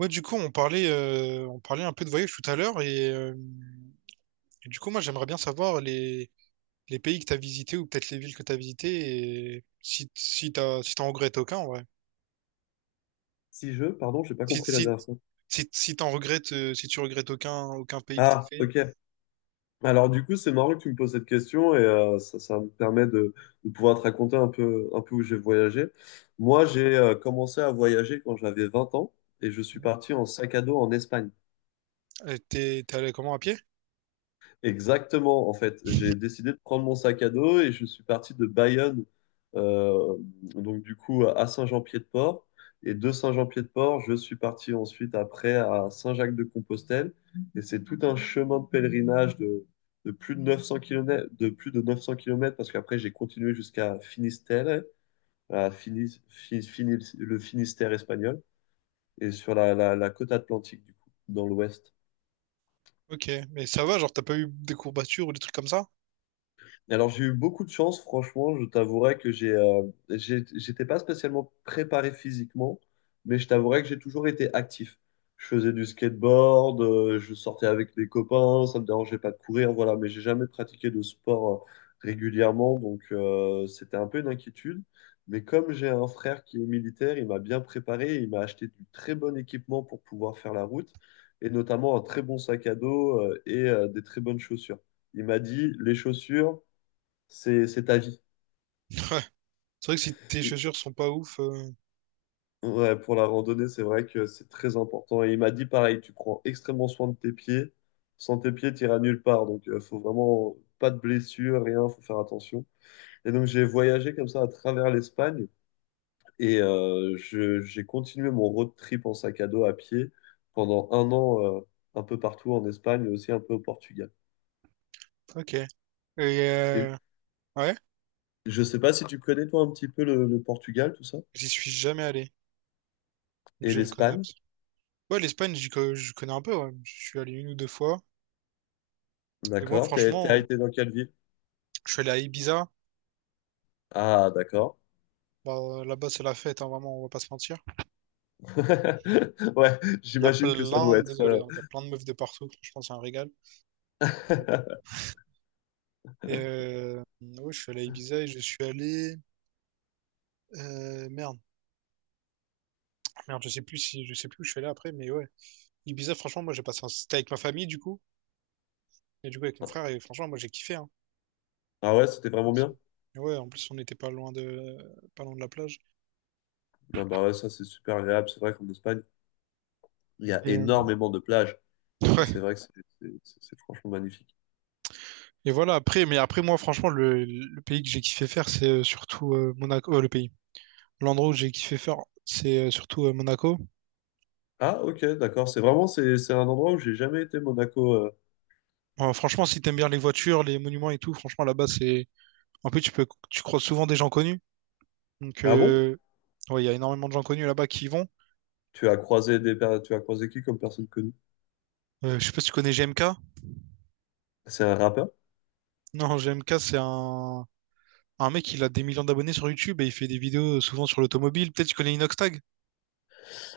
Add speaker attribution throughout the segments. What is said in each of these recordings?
Speaker 1: Ouais, du coup, on parlait un peu de voyage tout à l'heure et du coup, moi, j'aimerais bien savoir les pays que t'as visités ou peut-être les villes que t'as visitées et si t'en regrettes aucun, en vrai.
Speaker 2: Si je, pardon, j'ai pas
Speaker 1: Si,
Speaker 2: compris la
Speaker 1: si,
Speaker 2: dernière fois.
Speaker 1: Si t'en regrettes, si tu regrettes aucun pays que t'as
Speaker 2: Ah,
Speaker 1: fait,
Speaker 2: ok. Alors du coup, c'est marrant que tu me poses cette question et ça, ça me permet de pouvoir te raconter un peu où j'ai voyagé. Moi, j'ai commencé à voyager quand j'avais 20 ans et je suis parti en sac à dos en Espagne.
Speaker 1: t'es allé comment à pied?
Speaker 2: Exactement, en fait, j'ai décidé de prendre mon sac à dos et je suis parti de Bayonne, euh, donc du coup à Saint-Jean-Pied-de-Port. Et de Saint-Jean-Pied-de-Port, je suis parti ensuite après à Saint-Jacques-de-Compostelle. Et c'est tout un chemin de pèlerinage de plus de 900 km, de plus de 900 kilomètres parce qu'après j'ai continué jusqu'à Finistère, à Finis- Fi- Finis- le Finistère espagnol, et sur la, la côte atlantique, du coup, dans l'ouest.
Speaker 1: Ok, mais ça va, genre, t'as pas eu des courbatures ou des trucs comme ça?
Speaker 2: Alors j'ai eu beaucoup de chance, franchement, je t'avouerai que j'étais pas spécialement préparé physiquement, mais je t'avouerai que j'ai toujours été actif. Je faisais du skateboard, je sortais avec des copains, ça me dérangeait pas de courir, voilà, mais j'ai jamais pratiqué de sport régulièrement, donc c'était un peu une inquiétude. Mais comme j'ai un frère qui est militaire, il m'a bien préparé, il m'a acheté du très bon équipement pour pouvoir faire la route, et notamment un très bon sac à dos et des très bonnes chaussures. Il m'a dit, les chaussures, c'est ta vie.
Speaker 1: Ouais, c'est vrai que si tes
Speaker 2: Et-
Speaker 1: chaussures sont pas ouf,
Speaker 2: ouais, pour la randonnée, c'est vrai que c'est très important. Et il m'a dit pareil, tu prends extrêmement soin de tes pieds. Sans tes pieds, tu iras nulle part. Donc, il faut vraiment pas de blessures, rien, faut faire attention. Et donc, j'ai voyagé comme ça à travers l'Espagne et j'ai continué mon road trip en sac à dos à pied pendant un an, un peu partout en Espagne, et aussi un peu au Portugal.
Speaker 1: ok. Et
Speaker 2: Et
Speaker 1: euh, ouais,
Speaker 2: je sais pas si tu connais, toi, un petit peu le Portugal, tout ça,
Speaker 1: j'y suis jamais allé, donc
Speaker 2: et
Speaker 1: je ne connais
Speaker 2: l'Espagne.
Speaker 1: absolument. Ouais, l'Espagne, je connais un peu, ouais. Je suis allé une ou deux fois. Et moi,
Speaker 2: D'accord. T'as
Speaker 1: franchement,
Speaker 2: été dans quelle ville?
Speaker 1: je suis allé à Ibiza.
Speaker 2: Ah, d'accord.
Speaker 1: Bah, là-bas, c'est la fête, hein, vraiment, on va pas se mentir.
Speaker 2: Ouais,
Speaker 1: Il y a
Speaker 2: j'imagine que ça
Speaker 1: plein,
Speaker 2: doit être.
Speaker 1: désolé, hein, il y a plein de meufs de partout. Franchement, c'est un régal. Et ouais, je suis allé à Ibiza et je suis allé. euh, merde, Merde, je sais plus si, je sais plus où je suis allé après, mais ouais. Ibiza, franchement, moi, j'ai passé un. C'était avec ma famille, du coup, et du coup, avec mon frère, et franchement, moi, j'ai kiffé. Hein.
Speaker 2: Ah ouais, c'était vraiment
Speaker 1: Franchement,
Speaker 2: bien.
Speaker 1: c'est- et ouais, en plus, on n'était pas loin de, pas loin de la plage.
Speaker 2: Ah bah ouais, ça c'est super agréable. C'est vrai qu'en Espagne, il y a
Speaker 1: Et,
Speaker 2: énormément de plages. Et c'est
Speaker 1: ouais.
Speaker 2: vrai que c'est franchement magnifique.
Speaker 1: Et voilà, après, mais après, moi, franchement, le pays que j'ai kiffé faire, c'est surtout Monaco, le pays. L'endroit où j'ai kiffé faire, c'est surtout Monaco.
Speaker 2: Ah ok, d'accord. C'est vraiment c'est un endroit où j'ai jamais été, Monaco.
Speaker 1: Franchement, si t'aimes bien les voitures, les monuments et tout, franchement, là-bas, c'est. En plus, tu peux, tu croises souvent des gens connus. Donc,
Speaker 2: Ah bon?
Speaker 1: ouais, il y a énormément de gens connus là-bas qui y vont.
Speaker 2: Tu as croisé qui comme personne connue?
Speaker 1: Je sais pas si tu connais GMK.
Speaker 2: C'est un rappeur?
Speaker 1: Non, GMK, c'est un. Un mec, il a des millions d'abonnés sur YouTube et il fait des vidéos souvent sur l'automobile. Peut-être que tu connais Inoxtag?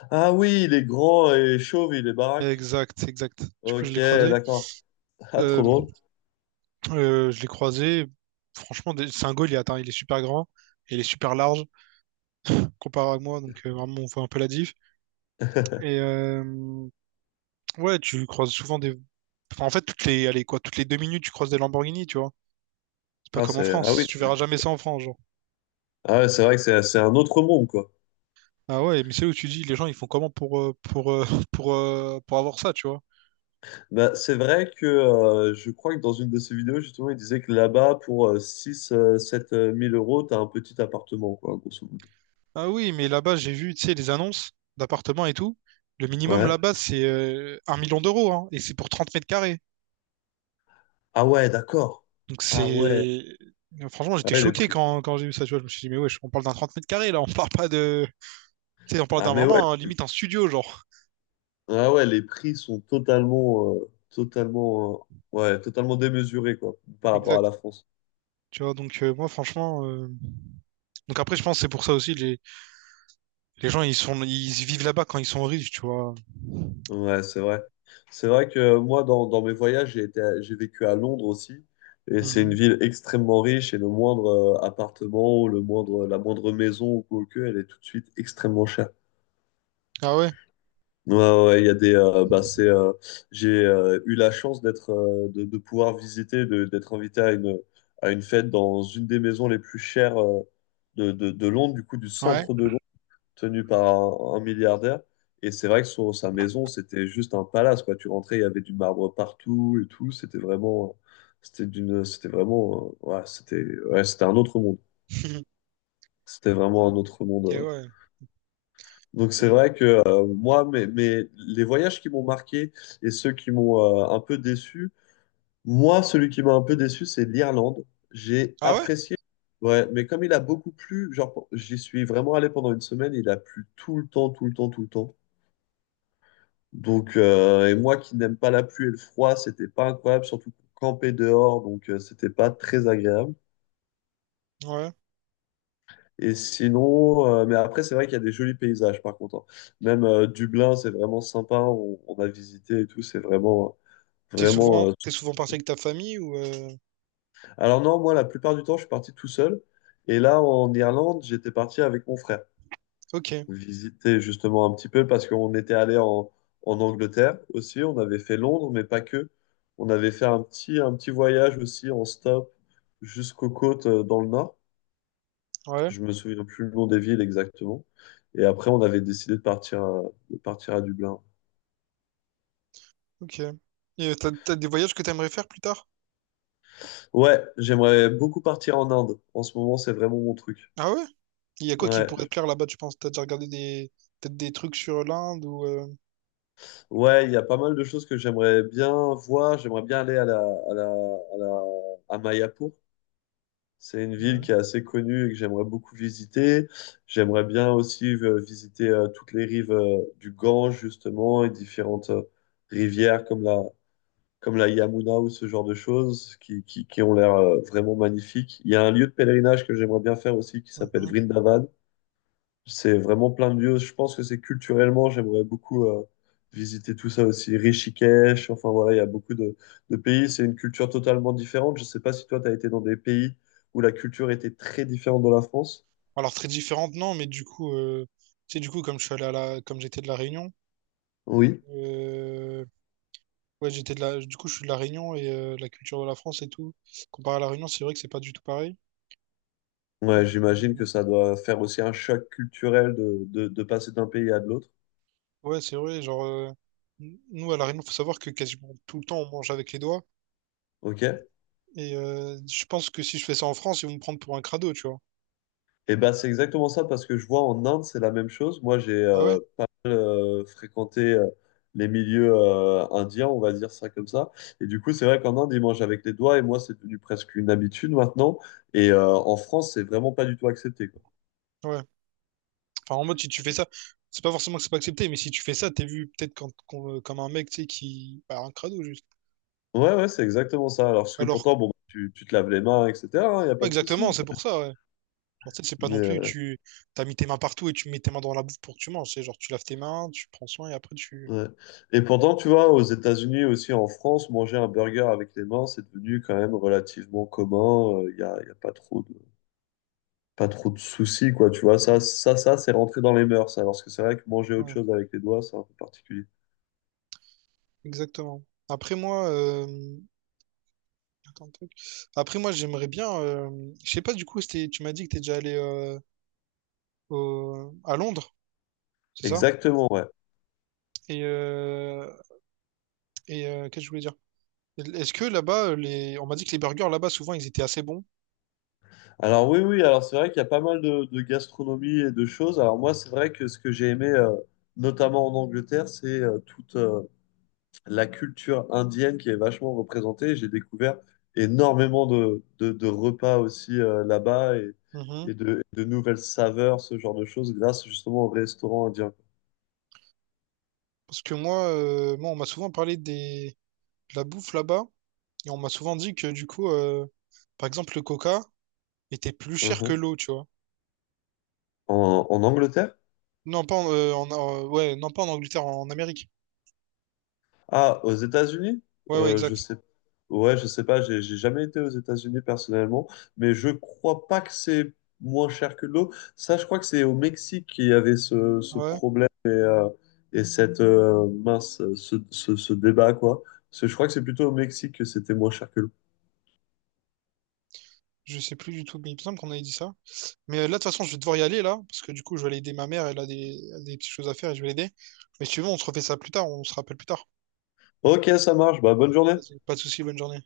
Speaker 2: Ah oui, il est grand et chauve, il est baraque.
Speaker 1: Exact, exact. Du coup, je
Speaker 2: Ok,
Speaker 1: l'ai croisé.
Speaker 2: d'accord. Ah trop
Speaker 1: Euh,
Speaker 2: drôle.
Speaker 1: je l'ai croisé. Franchement, c'est un goal, il est, attends, il est super grand et il est super large comparé à moi. Donc, vraiment, on voit un peu la diff. Et ouais, tu croises souvent des. Enfin, en fait, toutes les, allez, quoi, toutes les deux minutes, tu croises des Lamborghini, tu vois. C'est pas
Speaker 2: Ah
Speaker 1: comme en
Speaker 2: c'est ah
Speaker 1: France.
Speaker 2: oui,
Speaker 1: Tu
Speaker 2: c'est
Speaker 1: verras jamais ça en France, genre.
Speaker 2: Ah ouais, c'est vrai que c'est un autre monde quoi.
Speaker 1: Ah ouais, mais c'est où tu dis, les gens, ils font comment pour avoir ça, tu vois.
Speaker 2: Bah, c'est vrai que je crois que dans une de ses vidéos, justement, il disait que là-bas, pour 6, 7 euros, t'as un petit appartement, quoi, grosso modo.
Speaker 1: Ah oui, mais là-bas, j'ai vu, tu sais, les annonces d'appartements et tout. Le minimum
Speaker 2: Ouais.
Speaker 1: là-bas, c'est un million d'euros, hein, et c'est pour 30 mètres carrés.
Speaker 2: Ah ouais, d'accord.
Speaker 1: Donc
Speaker 2: Ah ouais.
Speaker 1: c'est. Franchement,
Speaker 2: Ah
Speaker 1: j'étais
Speaker 2: ouais, les
Speaker 1: choqué
Speaker 2: prix.
Speaker 1: quand j'ai vu ça, tu vois. Je me suis dit, mais wesh, on parle d'un 30 mètres carrés, là, on parle pas de. Tu sais, on parle
Speaker 2: Ah
Speaker 1: d'un
Speaker 2: mais ouais.
Speaker 1: vraiment, hein, limite, un studio, genre.
Speaker 2: Ah ouais, les prix sont totalement, totalement, ouais, totalement démesurés, quoi, par rapport à
Speaker 1: Exact.
Speaker 2: la France.
Speaker 1: Tu vois, donc donc après je pense que c'est pour ça aussi les gens ils vivent là-bas quand ils sont riches, tu vois.
Speaker 2: Ouais, c'est vrai. C'est vrai que moi, dans, dans mes voyages, j'ai vécu à Londres aussi. Et c'est une
Speaker 1: Mhm.
Speaker 2: ville extrêmement riche et le moindre appartement ou le moindre, la moindre maison ou quoi que, elle est tout de suite extrêmement chère.
Speaker 1: Ah ouais,
Speaker 2: Ouais, ouais, ouais, il y a des, bah, c'est, j'ai eu la chance d'être, de pouvoir visiter, d'être invité à une fête dans une des maisons les plus chères de Londres, du coup, du
Speaker 1: ouais.
Speaker 2: centre de Londres tenu par un milliardaire. Et c'est vrai que sur sa maison, c'était juste un palace, quoi. Tu rentrais, il y avait du marbre partout et tout. C'était vraiment, c'était d'une, c'était vraiment, ouais, c'était un autre monde. C'était vraiment un autre monde.
Speaker 1: Et ouais.
Speaker 2: Donc c'est
Speaker 1: Et-
Speaker 2: vrai que moi, mais les voyages qui m'ont marqué et ceux qui m'ont un peu déçu, moi, celui qui m'a un peu déçu, c'est l'Irlande. J'ai
Speaker 1: Ah ouais?
Speaker 2: apprécié. Ouais, mais comme il a beaucoup plu, genre, j'y suis vraiment allé pendant une semaine, il a plu tout le temps, tout le temps, tout le temps. Donc, et moi qui n'aime pas la pluie et le froid, c'était pas incroyable, surtout pour camper dehors, donc c'était pas très agréable.
Speaker 1: Ouais.
Speaker 2: Et sinon, mais après, c'est vrai qu'il y a des jolis paysages par contre, hein. Même Dublin, c'est vraiment sympa, on a visité et tout, c'est vraiment, vraiment.
Speaker 1: T'es souvent parti avec ta famille ou
Speaker 2: Alors, non, moi, la plupart du temps, je suis parti tout seul. Et là, en Irlande, j'étais parti avec mon frère.
Speaker 1: ok,
Speaker 2: Visiter justement un petit peu parce qu'on était allé en, en Angleterre aussi, on avait fait Londres, mais pas que. On avait fait un petit voyage aussi en stop jusqu'aux côtes dans le nord.
Speaker 1: ouais,
Speaker 2: Je me souviens plus le nom des villes exactement. Et après, on avait décidé de partir à Dublin.
Speaker 1: ok. Et t'as des voyages que t'aimerais faire plus tard?
Speaker 2: Ouais, j'aimerais beaucoup partir en Inde. En ce moment, c'est vraiment mon truc.
Speaker 1: Ah ouais? Il y a quoi qui
Speaker 2: Ouais,
Speaker 1: pourrait
Speaker 2: je-
Speaker 1: te plaire là-bas, tu penses? T'as déjà regardé des peut-être des trucs sur l'Inde ou
Speaker 2: ouais, il y a pas mal de choses que j'aimerais bien voir. J'aimerais bien aller à la, à la, à la, à Mayapur. C'est une ville
Speaker 1: ouais.
Speaker 2: qui est assez connue et que j'aimerais beaucoup visiter. J'aimerais bien aussi visiter toutes les rives du Gange, justement, et différentes rivières comme la Yamuna ou ce genre de choses qui ont l'air vraiment magnifiques. Il y a un lieu de pèlerinage que j'aimerais bien faire aussi qui s'appelle
Speaker 1: Mhm.
Speaker 2: Vrindavan. C'est vraiment plein de lieux. Je pense que c'est culturellement, j'aimerais beaucoup visiter tout ça aussi. Rishikesh, enfin voilà, il y a beaucoup de pays. C'est une culture totalement différente. Je sais pas si toi, tu as été dans des pays où la culture était très différente de la France.
Speaker 1: Alors très différentes non, mais du coup tu sais du coup comme je suis allé à la comme j'étais de la Réunion.
Speaker 2: Oui.
Speaker 1: euh, Ouais, j'étais de la. Du coup, je suis de La Réunion et la culture de la France et tout. Comparé à La Réunion, c'est vrai que c'est pas du tout pareil.
Speaker 2: Ouais, j'imagine
Speaker 1: Mm,
Speaker 2: que ça doit faire aussi un choc culturel de passer d'un pays à de l'autre.
Speaker 1: ouais, c'est vrai. Genre, nous, à La Réunion, faut savoir que quasiment tout le temps, on mange avec les doigts.
Speaker 2: Ok.
Speaker 1: Et je pense que si je fais ça en France, ils vont me prendre pour un crado, tu vois.
Speaker 2: Eh ben, c'est exactement ça parce que je vois en Inde, c'est la même chose. Moi, j'ai
Speaker 1: Ah ouais?
Speaker 2: pas mal fréquenté les milieux indiens, on va dire ça comme ça. Et du coup, c'est vrai qu'en Inde, ils mangent avec les doigts et moi, c'est devenu presque une habitude maintenant. Et en France, c'est vraiment pas du tout accepté, quoi.
Speaker 1: Ouais. Enfin, en mode, si tu fais
Speaker 2: C'est-
Speaker 1: ça, c'est pas forcément que c'est pas accepté, mais si tu fais ça, t'es vu peut-être comme un mec, tu sais, qui. Bah, un crado, juste.
Speaker 2: Ouais, ouais, c'est exactement ça. Alors, parce que
Speaker 1: Alors,
Speaker 2: pourtant, bon, tu te laves les mains, etc., il n'y a pas
Speaker 1: ouais,
Speaker 2: de
Speaker 1: exactement,
Speaker 2: souci.
Speaker 1: c'est pour ça, ouais. Genre, tu sais, c'est pas
Speaker 2: Mais,
Speaker 1: non plus, tu t'as mis tes mains partout et tu mets tes mains dans la bouffe pour que tu manges. C'est genre, tu laves tes mains, tu prends soin et après, tu.
Speaker 2: ouais. Et pourtant, tu vois, aux États-Unis aussi, en France, manger un burger avec les mains, c'est devenu quand même relativement commun. Il n'y a, y a pas trop de... pas trop de soucis, quoi, tu vois. Ça, c'est rentré dans les mœurs, alors parce que c'est vrai que manger autre
Speaker 1: Ouais,
Speaker 2: chose avec les doigts, c'est un peu particulier.
Speaker 1: exactement. Après moi, euh, Attends, tac. Après moi, j'aimerais bien. Je sais pas du coup, tu m'as dit que t'es déjà allé à Londres, c'est ça?
Speaker 2: Exactement, ouais.
Speaker 1: Et et qu'est-ce que je voulais dire? Est-ce que là-bas, on m'a dit que les burgers là-bas souvent ils étaient assez bons.
Speaker 2: Alors oui, oui, alors c'est vrai qu'il y a pas mal de gastronomie et de choses. Alors moi, c'est vrai que ce que j'ai aimé, notamment en Angleterre, c'est toute la culture indienne qui est vachement représentée. J'ai découvert énormément de, de repas aussi là-bas
Speaker 1: Mhm.
Speaker 2: et de nouvelles saveurs, ce genre de choses, grâce justement au restaurant indien.
Speaker 1: Parce que moi, on m'a souvent parlé des de la bouffe là-bas et on m'a souvent dit que du coup, par exemple, le Coca était plus cher que
Speaker 2: Mhm.
Speaker 1: l'eau, tu vois.
Speaker 2: En, en Angleterre?
Speaker 1: Non pas en, en- en- ouais, non pas en Angleterre, en Amérique.
Speaker 2: Ah, aux États-Unis?
Speaker 1: Ouais, ouais,
Speaker 2: Je
Speaker 1: exact.
Speaker 2: sais. Ouais, je sais pas, j'ai jamais été aux États-Unis personnellement, mais je crois pas que c'est moins cher que l'eau. Ça, je crois que c'est au Mexique qu'il y avait ce, ce
Speaker 1: Ouais.
Speaker 2: problème et cette mince, ce débat, quoi. Parce que je crois que c'est plutôt au Mexique que c'était moins cher que l'eau.
Speaker 1: Je sais plus du tout, mais il me semble qu'on avait dit ça. Mais là, de toute façon, je vais devoir y aller là, parce que du coup, je vais aller aider ma mère, elle a elle a des petites choses à faire et je vais l'aider. Mais si tu veux, on se refait ça plus tard, on se rappelle plus tard.
Speaker 2: Ok, ça marche, bah, bonne journée.
Speaker 1: Vas-y, pas de soucis, bonne journée.